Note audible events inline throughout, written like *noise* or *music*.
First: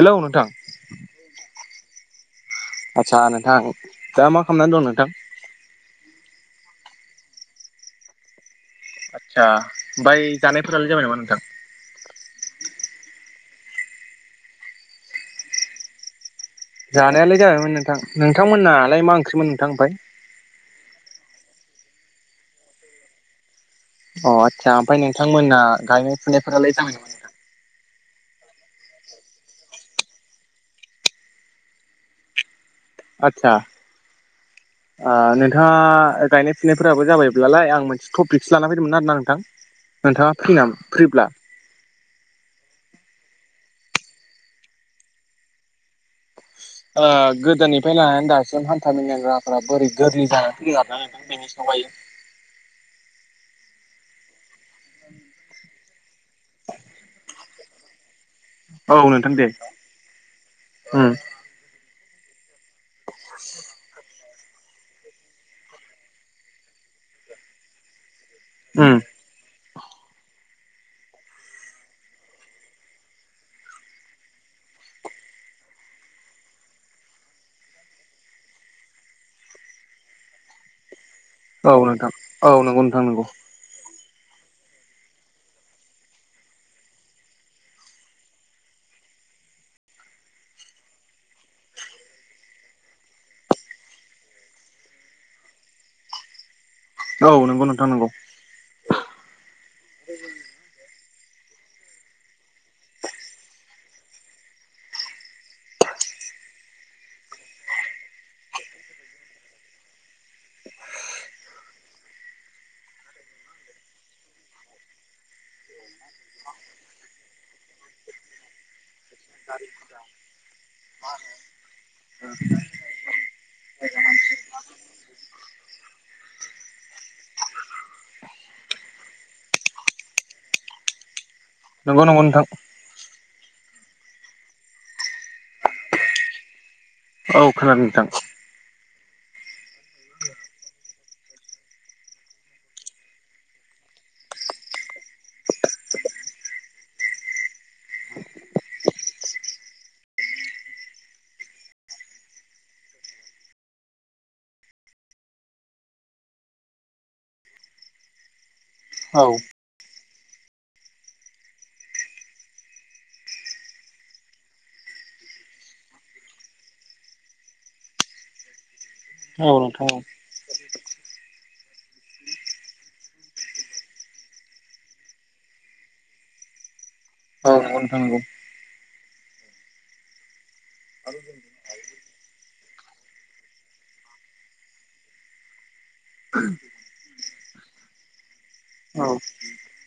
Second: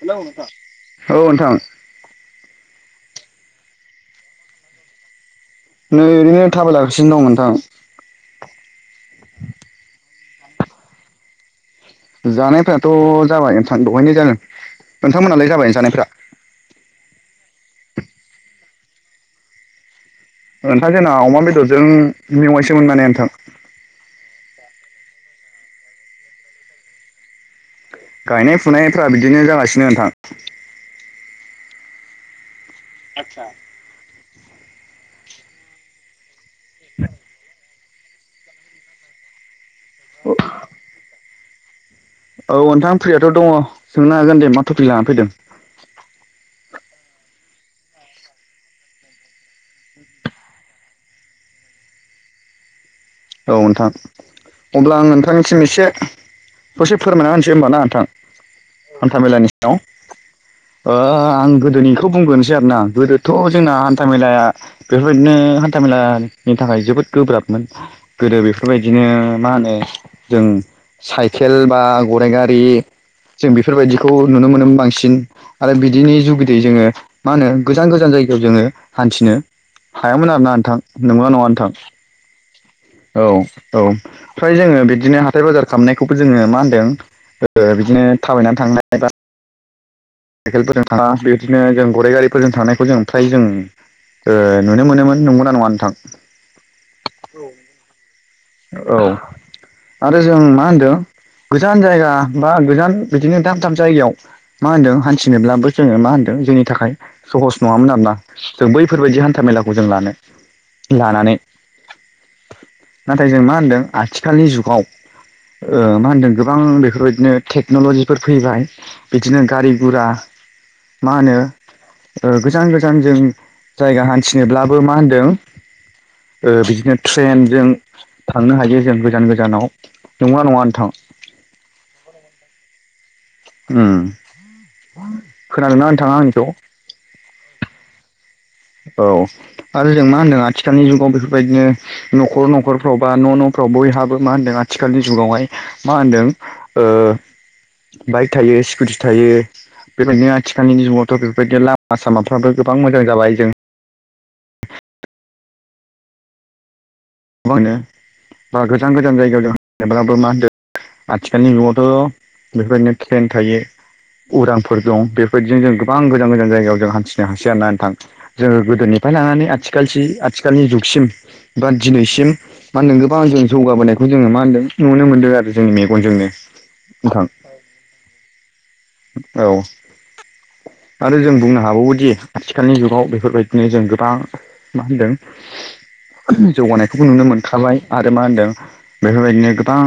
Hello नोंथां औ नोंथां आस्सा नोंथां दा मा खालामनानै दं नोंथां नै ओरैनो थाबाय लागासिनो दं नोंथां आदसा ओमफ्राय जानायफोरालाय जाबाय नामा नोंथां जानायफ्राथ' जाबाय नोंथां दहायनो जानो नोंथांमोन नालाय जाबाय जानायफ्रा जानायालाय जायमोन नोंथां नोंथांमोन नालाय ओंख्रिमोन नोंथां ओमफाय नोंथां जोंना अमा बेदरजों मेवाइसोमोन माने नोंथां अ आदसा ओमफाय नोंथांमोना गायनाय फुनायफोरालाय जाबाय नामा गायनाय फुनायफ्रा बिदिनो जागासिनो नोंथां आदसा ओ नोंथाङा गायनाय फुनायफोराबो जाबायब्लालाय आं मोनसे टपिकसो लाना फैदोंमोन आरो ना नोंथां नोंथाङा फ्रिना फ्रिब्ला औ नोंथां फ्रियाथ' दङ सोंनो हागोन दे मा टफिक लाना फैदों ओ गोदोनिफ्राय लानानै दासिम हान्था मेलानि राहाफ्रा बोरै गोरलै जानानै फैयामोन बेनि सायावहाय औ नोंथां अब्ला आं नोंथांनिसिम एसे दसे फोरमायना होनसै होमबा ना नोंथां औ हान्था नोंथां दे मेलानि सायाव ओ उम आं गोदोनिखो थ' बुंगोनोसै आरोना गोदोथ' जोंना हान्था मेलाया बेफोरबायदिनो हान्था मेलानि थाखाय जोबोद गोब्राबमोन गोदो बे उम फोरबायदिनो मा होनो जों साइकेल बा गराइ गारि जों बेफोरबायदिखौ नुनो मोनो बांसिन आरो बिदिनि जुगिदै जोङो मा होनो गोजान गोजान जायगायाव जोङो हान्थिनो हायामोन आरोना नोंथां नंगौ ना नङा औ नोंथां औ नंगौ नोंथां नंगौ औ औ ओमफ्राय जोङो बिदिनो हाथाय बाजार खालामनायखौबो जोङो मा होनदों गोदो बिदिनो थाबायनानै थांनाय बा साइकेलफोरजों थाङा बेदिनो जों गराइ गारिफोरजों थांनायखौ जों फ्राय जों ओ नुनो मोनोमोन नंगौ ना नङा नोंथां औ नंगौ नोंथां नंगौ औ आरो जों मा होनदों गोजान जायगा बा गोजान बिदिनो दाब दाब जायगायाव मा होनदों हान्थिनोब्लाबो जोङो मा होनदों जोंनि थाखाय सहस नङामोन आरोना जों बैफोरबायदि हान्था मेलाखौ जों लानो लानानै नाथाय जों मा होनदों आथिखालनि जुगाव ओ मा होनदों गोबां बेफोरबायदिनो टेक्न'लजिफोर फैबाय बिदिनो गारि गुरा मा होनो *inaudible* ओ गोजान जों जायगा हान्थिनोब्लाबो मा होनदों ओ बिदिनो ट्रेनजों थांनो हायो जों गोजान गोजानाव नंगौ ना नङा नोंथां नंगौ नंगौ नोंथां उम खोनादोंना नोंथाङा आंनिखौ औ खोनादों नोंथां औ आरो जों मा होनदों आथिखालनि जुगाव बेफोरबायदिनो न'खर न'खरफ्राव बा न' न'फ्राव बयहाबो मा होनदों आथिखालनि जुगावहाय मा होनदों ओ बाइक थायो स्कुटि थायो बेबायदिनो आथिखालनि जुगावथ' बेफोरबायदिनो लामा सामाफ्राबो गोबां मोजां जाबाय जों गोबांनो *unintelligible* गोजान गोजान औ जायगायाव जों जेबो *unintelligible* मा होनदों आथिखालनि जुगावथ' बेफोरबायदिनो ट्रेन थायो उरांफोर दं बेफोरदिजों जों गोबां गोजान गोजान जायगायाव जों हान्थिनो हानो होसै आरो ना नोंथां जोङो गोदोनिफ्राय औ लानानै नोंथां औ। आथिखालसि आथिखालनि जुगसिम बा दिनैसिम मा होनदों गोबां जों जौगाबोनायखौ जोङो मा होनदों नुनो मोन्दों आरो जोंनि मेगनजोंनो ओं थां औ नोंथां नंगौ औ आरो जों बुंनो हाबावोदि आथिखालनि जुगाव बेफोरबायदिनो जों गोबां मा होनदों जौगानाय बे नुनो मोनखाबाय आरो मा होनदों औ। बेफोरबायदिनो गोबां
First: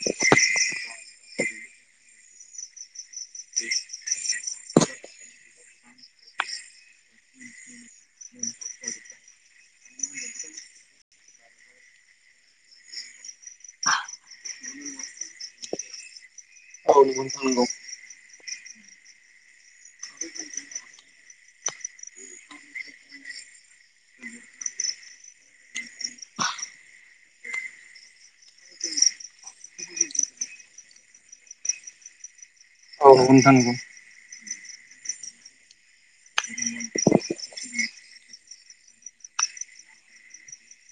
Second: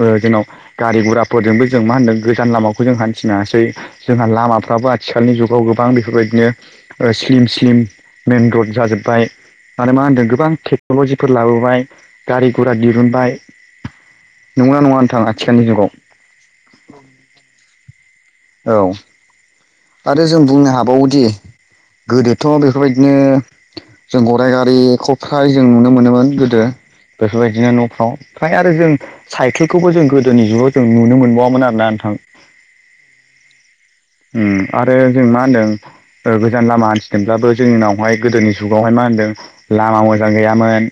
जोंन गारि गुराफोरजोंबो जों मा होनदों गोजान लामाखौ जों हानथिनांङासै जोंहा लामाफ्राबो आथिखालनि जुगाव गोबां बेफोरबायदिनो स्लिम स्लिम मेइेन रड जाजोब्बाय आरोान मा होनदों गोबां टेक्न'लजिफोर लाबोबाय गारि गरा दिरुनबाय नंगौ ना नङा नोंथां आथिखालनि जुगाव औ नोंथान नंगौ औ आरो जों बुंनो हाबावोदि गोदोथ' बेफोरबायदिनो जों गराय गारिखौ फ्राय जों नुनो मोनोमोन गोदो बेफोरबायदिनो न'फ्राव फ्रायानो जों साइकेलखौबो जों गोदोनि जुगाव जों नुनो मोनबावामोन आरो ना नोंथां औ नंगौ नोंथां नंगौ आरो जों मा होनदों गोजान लामा हान्थिदोंब्लाबो जोंनावहाय गोदोनि जुगावहाय मा होनदों लामा मोजां गैयामोन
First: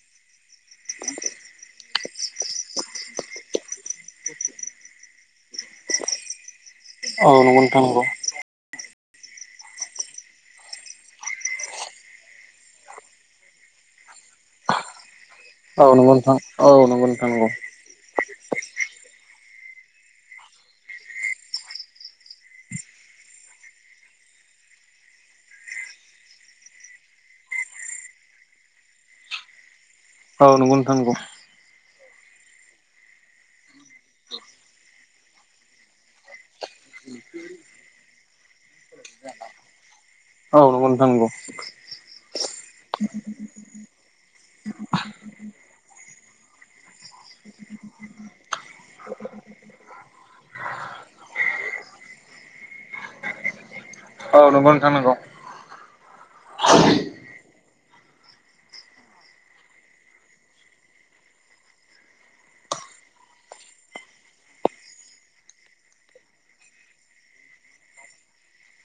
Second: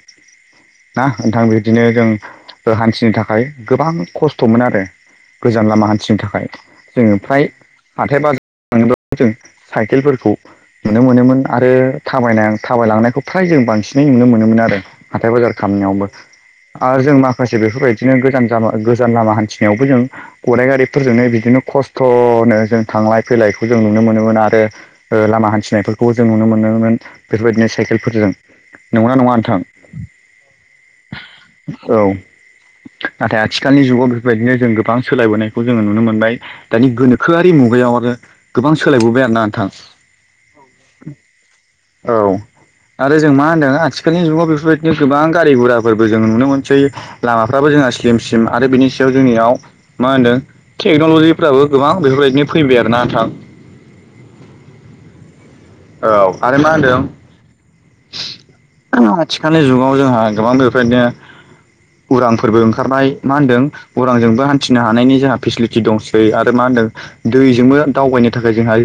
ना नोंथां बिदिनो जों हान्थिनो थाखाय गोबां खस्थ'मोन आरो गोजान लामा हान्थिनो थाखाय जोङो फ्राय नोंथांङा हाथाय बाजार थाङोब्ला जों साइकेलफोरखौ नुनो मोनोमोन आरो थाबायना थाबायलांनायखौ फ्राय जों बांसिनै नुनो मोनोमोन आरो हाथाय बाजार औ खामनायावबो नंगौ नोंथां औ नंगौ आरो जों नोंथां नंगौ माखासे बेफोरबायदि बिदिनो गोजान जा गोजान लामा हान्थिनायावबो जों गराइ गारिफोरजोंनो बिदिनो खस्थ'नो जों थांलाय फैलायखौ जों नुनो मोनोमोन आरो लामा हान्थिनायफोरखौबो जों नुनो मोनोमोन बेफोरबायदिनो साइकेलफोरजों नंगौना नङा नोंथां औ नंगौ नोंथां नांगौ औ नाथाय आथिखालनि जुगाव बेफोरबायदिनो जों गोबां सोलायबोनायखौ जोङो नुनो मोनबाय दानि गोनोखोआ बे मुगायाव आरो गोबां सोलायबोबाय आरो ना नोंथां औ नांगौ नोंथां नंगौ औ आरो जों मा होन्दों आथिखालनि जुगाव बेफोरबायदिनो गोबां गारि गराफोरबो जों नुनो मोनसै लामाफ्राबो जोंहा स्लिम सिम आरो बिनि सायाव जोंनियाव मा होनदों टेक्न'लजिफ्राबो गोबां बेफोरबायदिनो फैबाय आरोना नोंथां औ नंगौ नोंथां नांगौ औ आरो मा होनदों आथिखालनि जुगाव जोंहा गोबां बेबायदिनो उरांफोरबो ओंखारनाय मा होनदों उरांजोंबो हान्थिनो हानायनि जोंहा फेसिलिटि दंसै आरो मा होनदों दैजोंबो दावबायनो थाखाय जोंहा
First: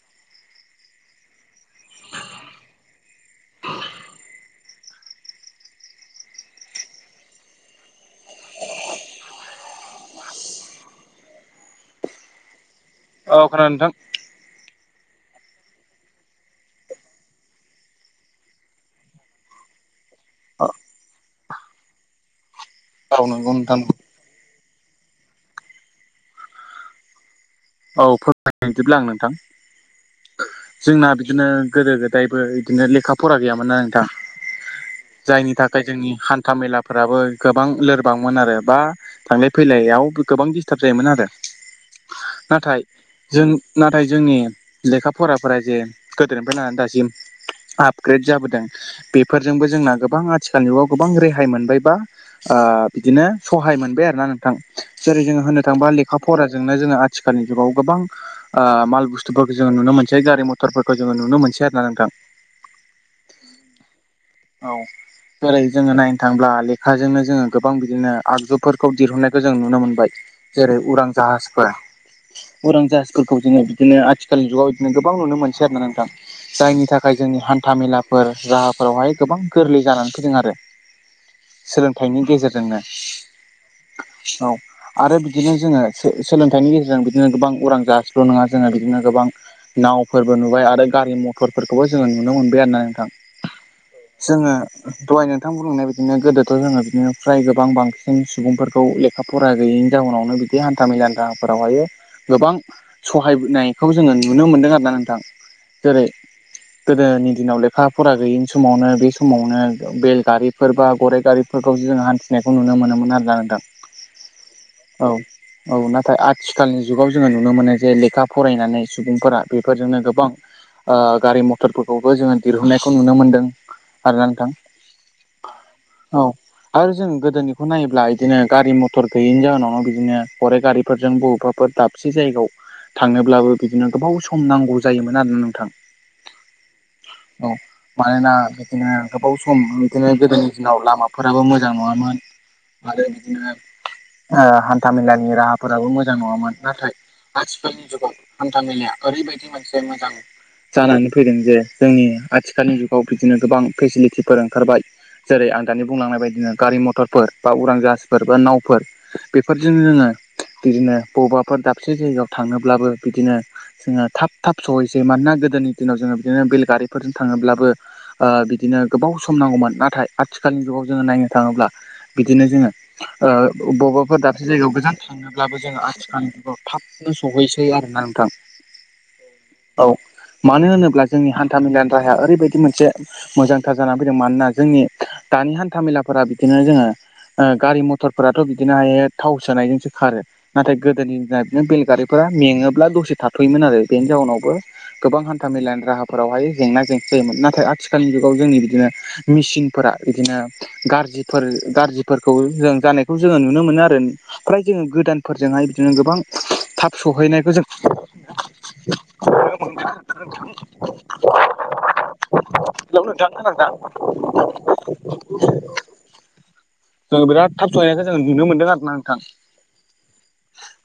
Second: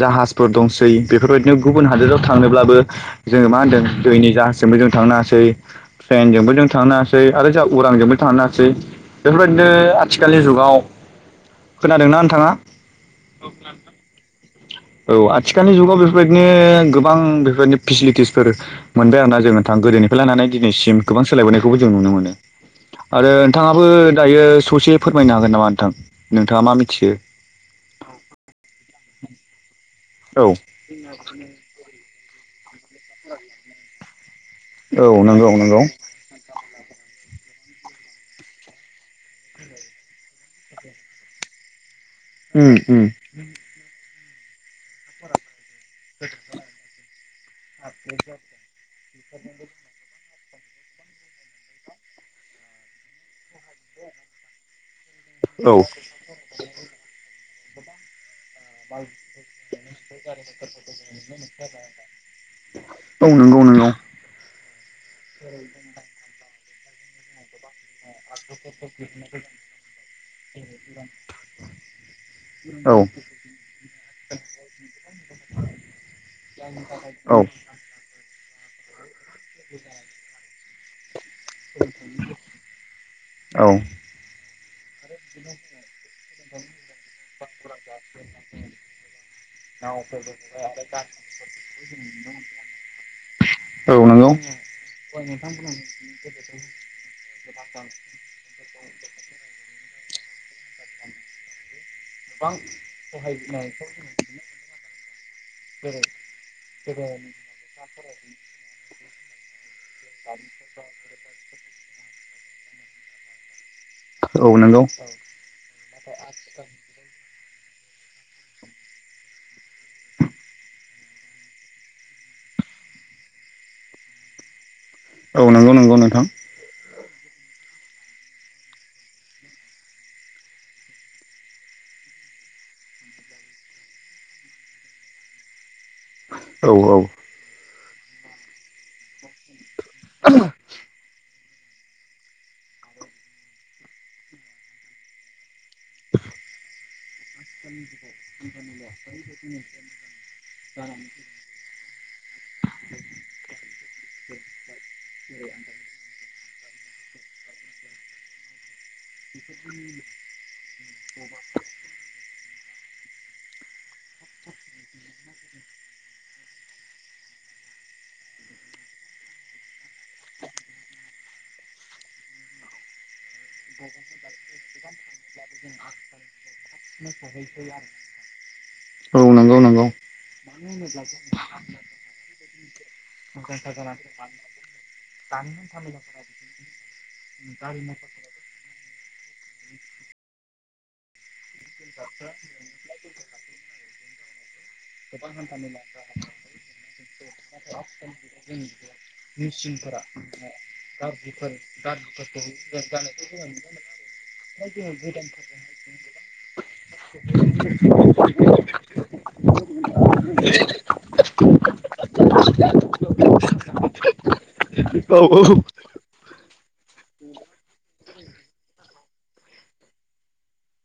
जाहाजफोर दंसै बेफोरबायदिनो गुबुन हादोराव थांनोब्लाबो जोङो मा होनदों दैनि जाहाजजोंबो जों थांनो हासै ट्रेनजोंबो जों थांनो हासै आरो जा उरांजोंबो थांनो हायोसै बेफोरबायदिनो आथिखालनि जुगाव खोनादोंना नोंथाङा औ खोनादों नोंथां औ आथिखालनि जुगाव बेफोरबायदिनो गोबां बेफोरबायदि फेसिलिटिसफोर मोनबाय आरोना जों नोंथां गोदोनिफ्राय लानानै दिनैसिम गोबां सोलायबोनायखौबो जों नुनो मोनो औ आरो नंगौ नोंथां नंगौ। नोंथाङाबो दायो ससे फोरमायनो हागोन नामा नोंथां नोंथाङा मा मिथियो औ फोरमायदिब्ला आं नोंथां औ जोंना बिदिनो गोदो गोदायबो बिदिनो लेखा फरा गैयामोन आं दा औ नंगौ जायनि नंगौ थाखाय जोंनि हा हान्थामेलाफोराबो गोबां लोरबांमोन आरो बा थांलाय फैलायाव गोबां दिडिस्टार्ब जायोमोन आरो उम नाथाय उम जों नाथाय जोंनि लेखा फराफोरा जे गोदोनिफ्राय लानानै दासिम आपग्रेड जाबोदों बेफोरजोंबो जोंना गोबां आथिखाल जुगाव गोबां रेहाय मोनबाय बा आ बिदिनो सहाय मोनबाय आरो ना नोंथां जेरै जोङो होननो औ थाङोबा लेखा फराजोंनो जोङो आथिखालनि जुगाव गोबां माल बुस्थुफोरखौ जोङो नुनो मोनसै गारि मथरफोरखौ जोङो नुनो मोनसै आर ना नोंथां औ नंगौ नोंगौ औ ओरै जोङो नायनो थांब्ला लेखाजोंनो जोङो गोबां बिदिनो आगजुफोरखौ दिहुननायखौ जों नुनो मोनबाय जेरै उरां जाहाजफोरा उरां औ जाहथिफोरखौ जोङो बिदिनो आथिखालनि जुगाव बिदिनो गोबां नुनो मोनसै आरोना नोंथां जायनि थाखाय औ जोंनि हान्था मेला फोर राहाफोरावहाय गोबां गोरलै जानानै फैदों आरो सोलोंथाइनि गेजेरजोंनो औ औ आरो बिदिनो जोङो सोलोंथाइनि गेजेरजों बिदिनो गोबां उरां जासेल' नङा जोङो बिदिनो गोबां नावफोरबो नुबाय आरो गारि मथरफोरखौबो जोङो नुनो मोनबाय आरो ना नोंथां नंगौ औ जोङो नंगौ दहाय नोंथां बुंनाय बिदिनो गोदोथ' जोङो बिदिनो फ्राय गोबां बांसिन सुबुंफोरखौ लेखा फराया गैयैनि जाउनावनो बिदि हानथा मेलाफोरावहायो गोबां सहायनायखौ जोङो नुनो मोनदों आरो ना नोंथां जेरै गोदोनि दिनाव लेखा लेखा फरा गैयिनि समावनो बे समावनो बेलगारिफोर बा गराइ गारिफोर फोरफोरखौ जोङो हानथिनायखौ नुनो मोनोमोन आरोना नोंथां औ नंगौ औ औ नाथाय आथिखालनि जुगाव जोङो नुनो मोनो जे लेखा फरायनानै सुबुंफोरा बेफोरजोंनो गोबां गारि मथरफोरखौबो जोङो दिरहुनायखौ नुनो मोनदों आरोना नोंथां औ नंगौ नंगौ औ नोंथां आरो जों गोदोनिखौ नायोब्ला बिदिनो गारि मथर गैयैनि जाहोनावनो बिदिनो गराय गारिफोरजों बबेबाफोर दाब से जायगायाव थांनोब्लाबो बिदिनो गोबाव सम नांगौ जायोमोन आरोना नोंथां औ औ औ मानना बेदि गोबाव सम बे जोंनाव लामाफोराबो मोजां नङामोन आरो बिदिनो हानथा मेलानि राहा फोराबो मोजां नङामोन नाथाय आथिखालनि जुगाव हान्था मेलाया ओरैबायदि मोनसे मोजां जानानै फैदों जे जोंनि आथिखालनि जुगाव बिदिनो गोबां फेसिलिटिफोर ओंखारबाय जेरै आं दानि बुंलांनाय बायदिनो गारि मथरफोर बा उरां जाहाजफोर बा नावफोर बेफोरजों जोङो बिदिनो बबेबाफोर दाबसे जायगायाव थांनोब्लाबो बिदिनो जोङो थाब थाब सहैसै मानोना गोदोनि दिनाव जोङो बिदिनो बेलगारिफोरजों थाङोब्लाबो बिदिनो गोबाव सम नांगौमोन नाथाय आथिखालनि जुगाव जोङो नायनो थाङोब्ला बिदिनो जोङो ओ आबेबा अबेबाफोर दाबसे जायगायाव गोजान थ थांङोब्लाबो जोंङो आथिखालखौ थाबनो सहैसै आरोना नोंथां औ नंगौ औ नंगौ मानो होनोब्ला जोंनि हानथा मेलानि राहाया ओरैबायदि मोनसे मोजांथार जानानै फैदों मानोना जोंनि दानि हानथा मेलाफोरा बिदिनो जोङो ओ गारि मथरफोराथ' बिदिनो हायो थाव सोनायजोंसो खारो नाथाय गोदोनि जाहा बिदिनो बेलगारिफोरा मेङोब्ला दसे थाथ'योमोन आरो बेनि जाउनावबो गोबां हान्था मेलानि राहाफोरावहाय जेंना जेंसि जायोमोन नाथाय आथिखाल आथि जुगाव जोंनि बिदिनो मेसिनफोरा बिदिनो गाज्रिफोर गाज्रि फोरखौ जों जानायखौ जोंङो नुनो मोनो आरो फ्राय जोंङो गोदानफोरजोंहाय बिदिनो गोबां थाब सहैनायखौ जों *inaudible* औ *unintelligible* जोंङो बिराद थाब सहैनायखाय जोंङो नुनो मोन्दों आरो ना नोंथां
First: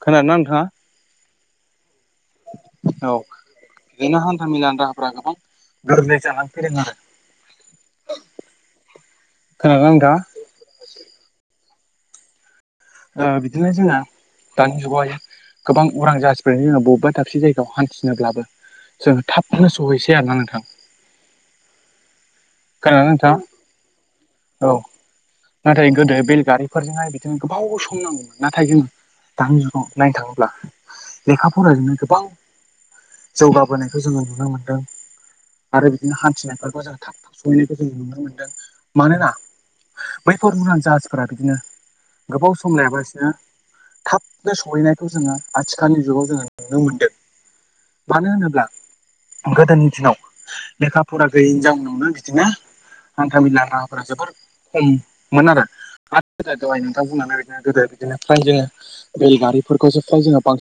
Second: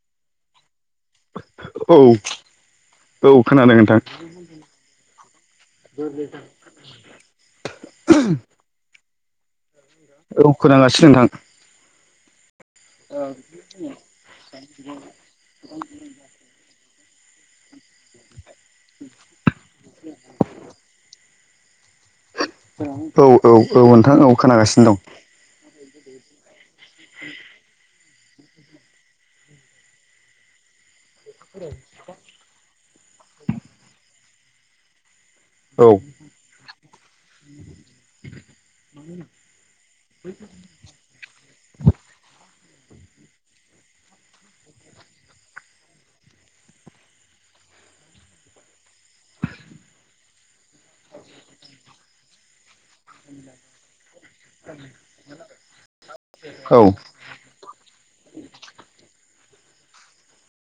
खोनोना नोंथाङा *inaudible* औ औ खोनादों नोंथां बिदिनो हान्था मेलानि राहाफ्रा गोबां गोरलै जानानै फैदों आरो खोनादों ना नोंथां औ खोनांगासिनो नोंथां बिदिनो जोंहा दानि जुगावहाय गोबां उरां जाहास ओमफ्रायनो जोंङो बबेबा दाबसे जायगायाव हान्थिनोब्लाबो जोंङो थाबनो सहैसै आरोना नोंथां खोनादोंना औ नोंथाङा औ औ नोंथां औ खोनागासिनो दं नाथाय गोदो बेल गारिफोरजोंहाय बिदिनो गोबाव सम नांगौ नाथाय जोंङो दानि जुगाव नायनो थांङोब्ला लेखा फराजोंनो गोबां जौगाबोनायखौ जोंङो नुनो मोनदों आरो दं बिदिनो हान्थिनायफोरखौ जों थाब थाब सैनाय जों नुनो मोनदों मानोना बैफोर उरां जाहासफोरा बिदिनो गोबाव सम लायाबा बिसनो थाबनो सहैनायखौ जोंङो आथिखालनि जुगाव जोंङो नुनो मोन्दों मानो होनोब्ला गोदोनि दिनाव लेखा फरा गैयिनि जाउनावनो बिदिनो हान्थाामेला राहाफोरा जोबोर खममोन आरो *unintelligible* औ नोंथां नानै नो गोदो बिदिनो फ्राय जोंङो बेलगारिफोरखौसो फ्राय जों बांसिन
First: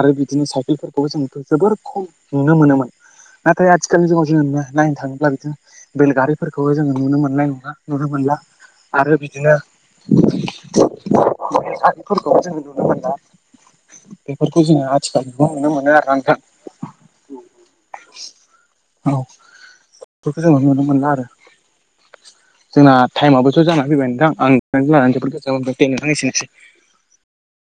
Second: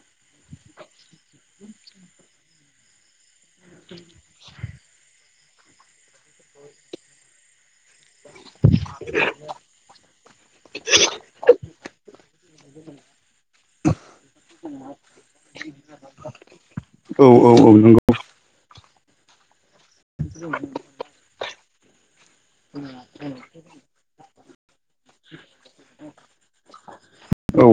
आरो बिदिनो साइकेलफोरखौबो जों जोबोर खम नुनो मोनोमोन नाथाय आथिखालनि जुगाव जोंङो ना नायनो थांङोब्ला बिदिनो बेलगारिफोरखौबो जोंङो नुनो मोननाय नङा नुनो मोनला आरो बिदिनो आगफोरखौबो जोंङो नुनो मोना बेफोरखौ जोंङो आथिखालबो नुनो मोनो आरो आख औ औ औ नंगौ औ बेफोरखौ जोंङो नुनो मोनला आरो जोंना टाइमाबोथ' जाना फैबाय नोंथां आं नोंथांजों रायज्लायनानै जोबोद गोजोननाय मोनबाय एसेनोसै औ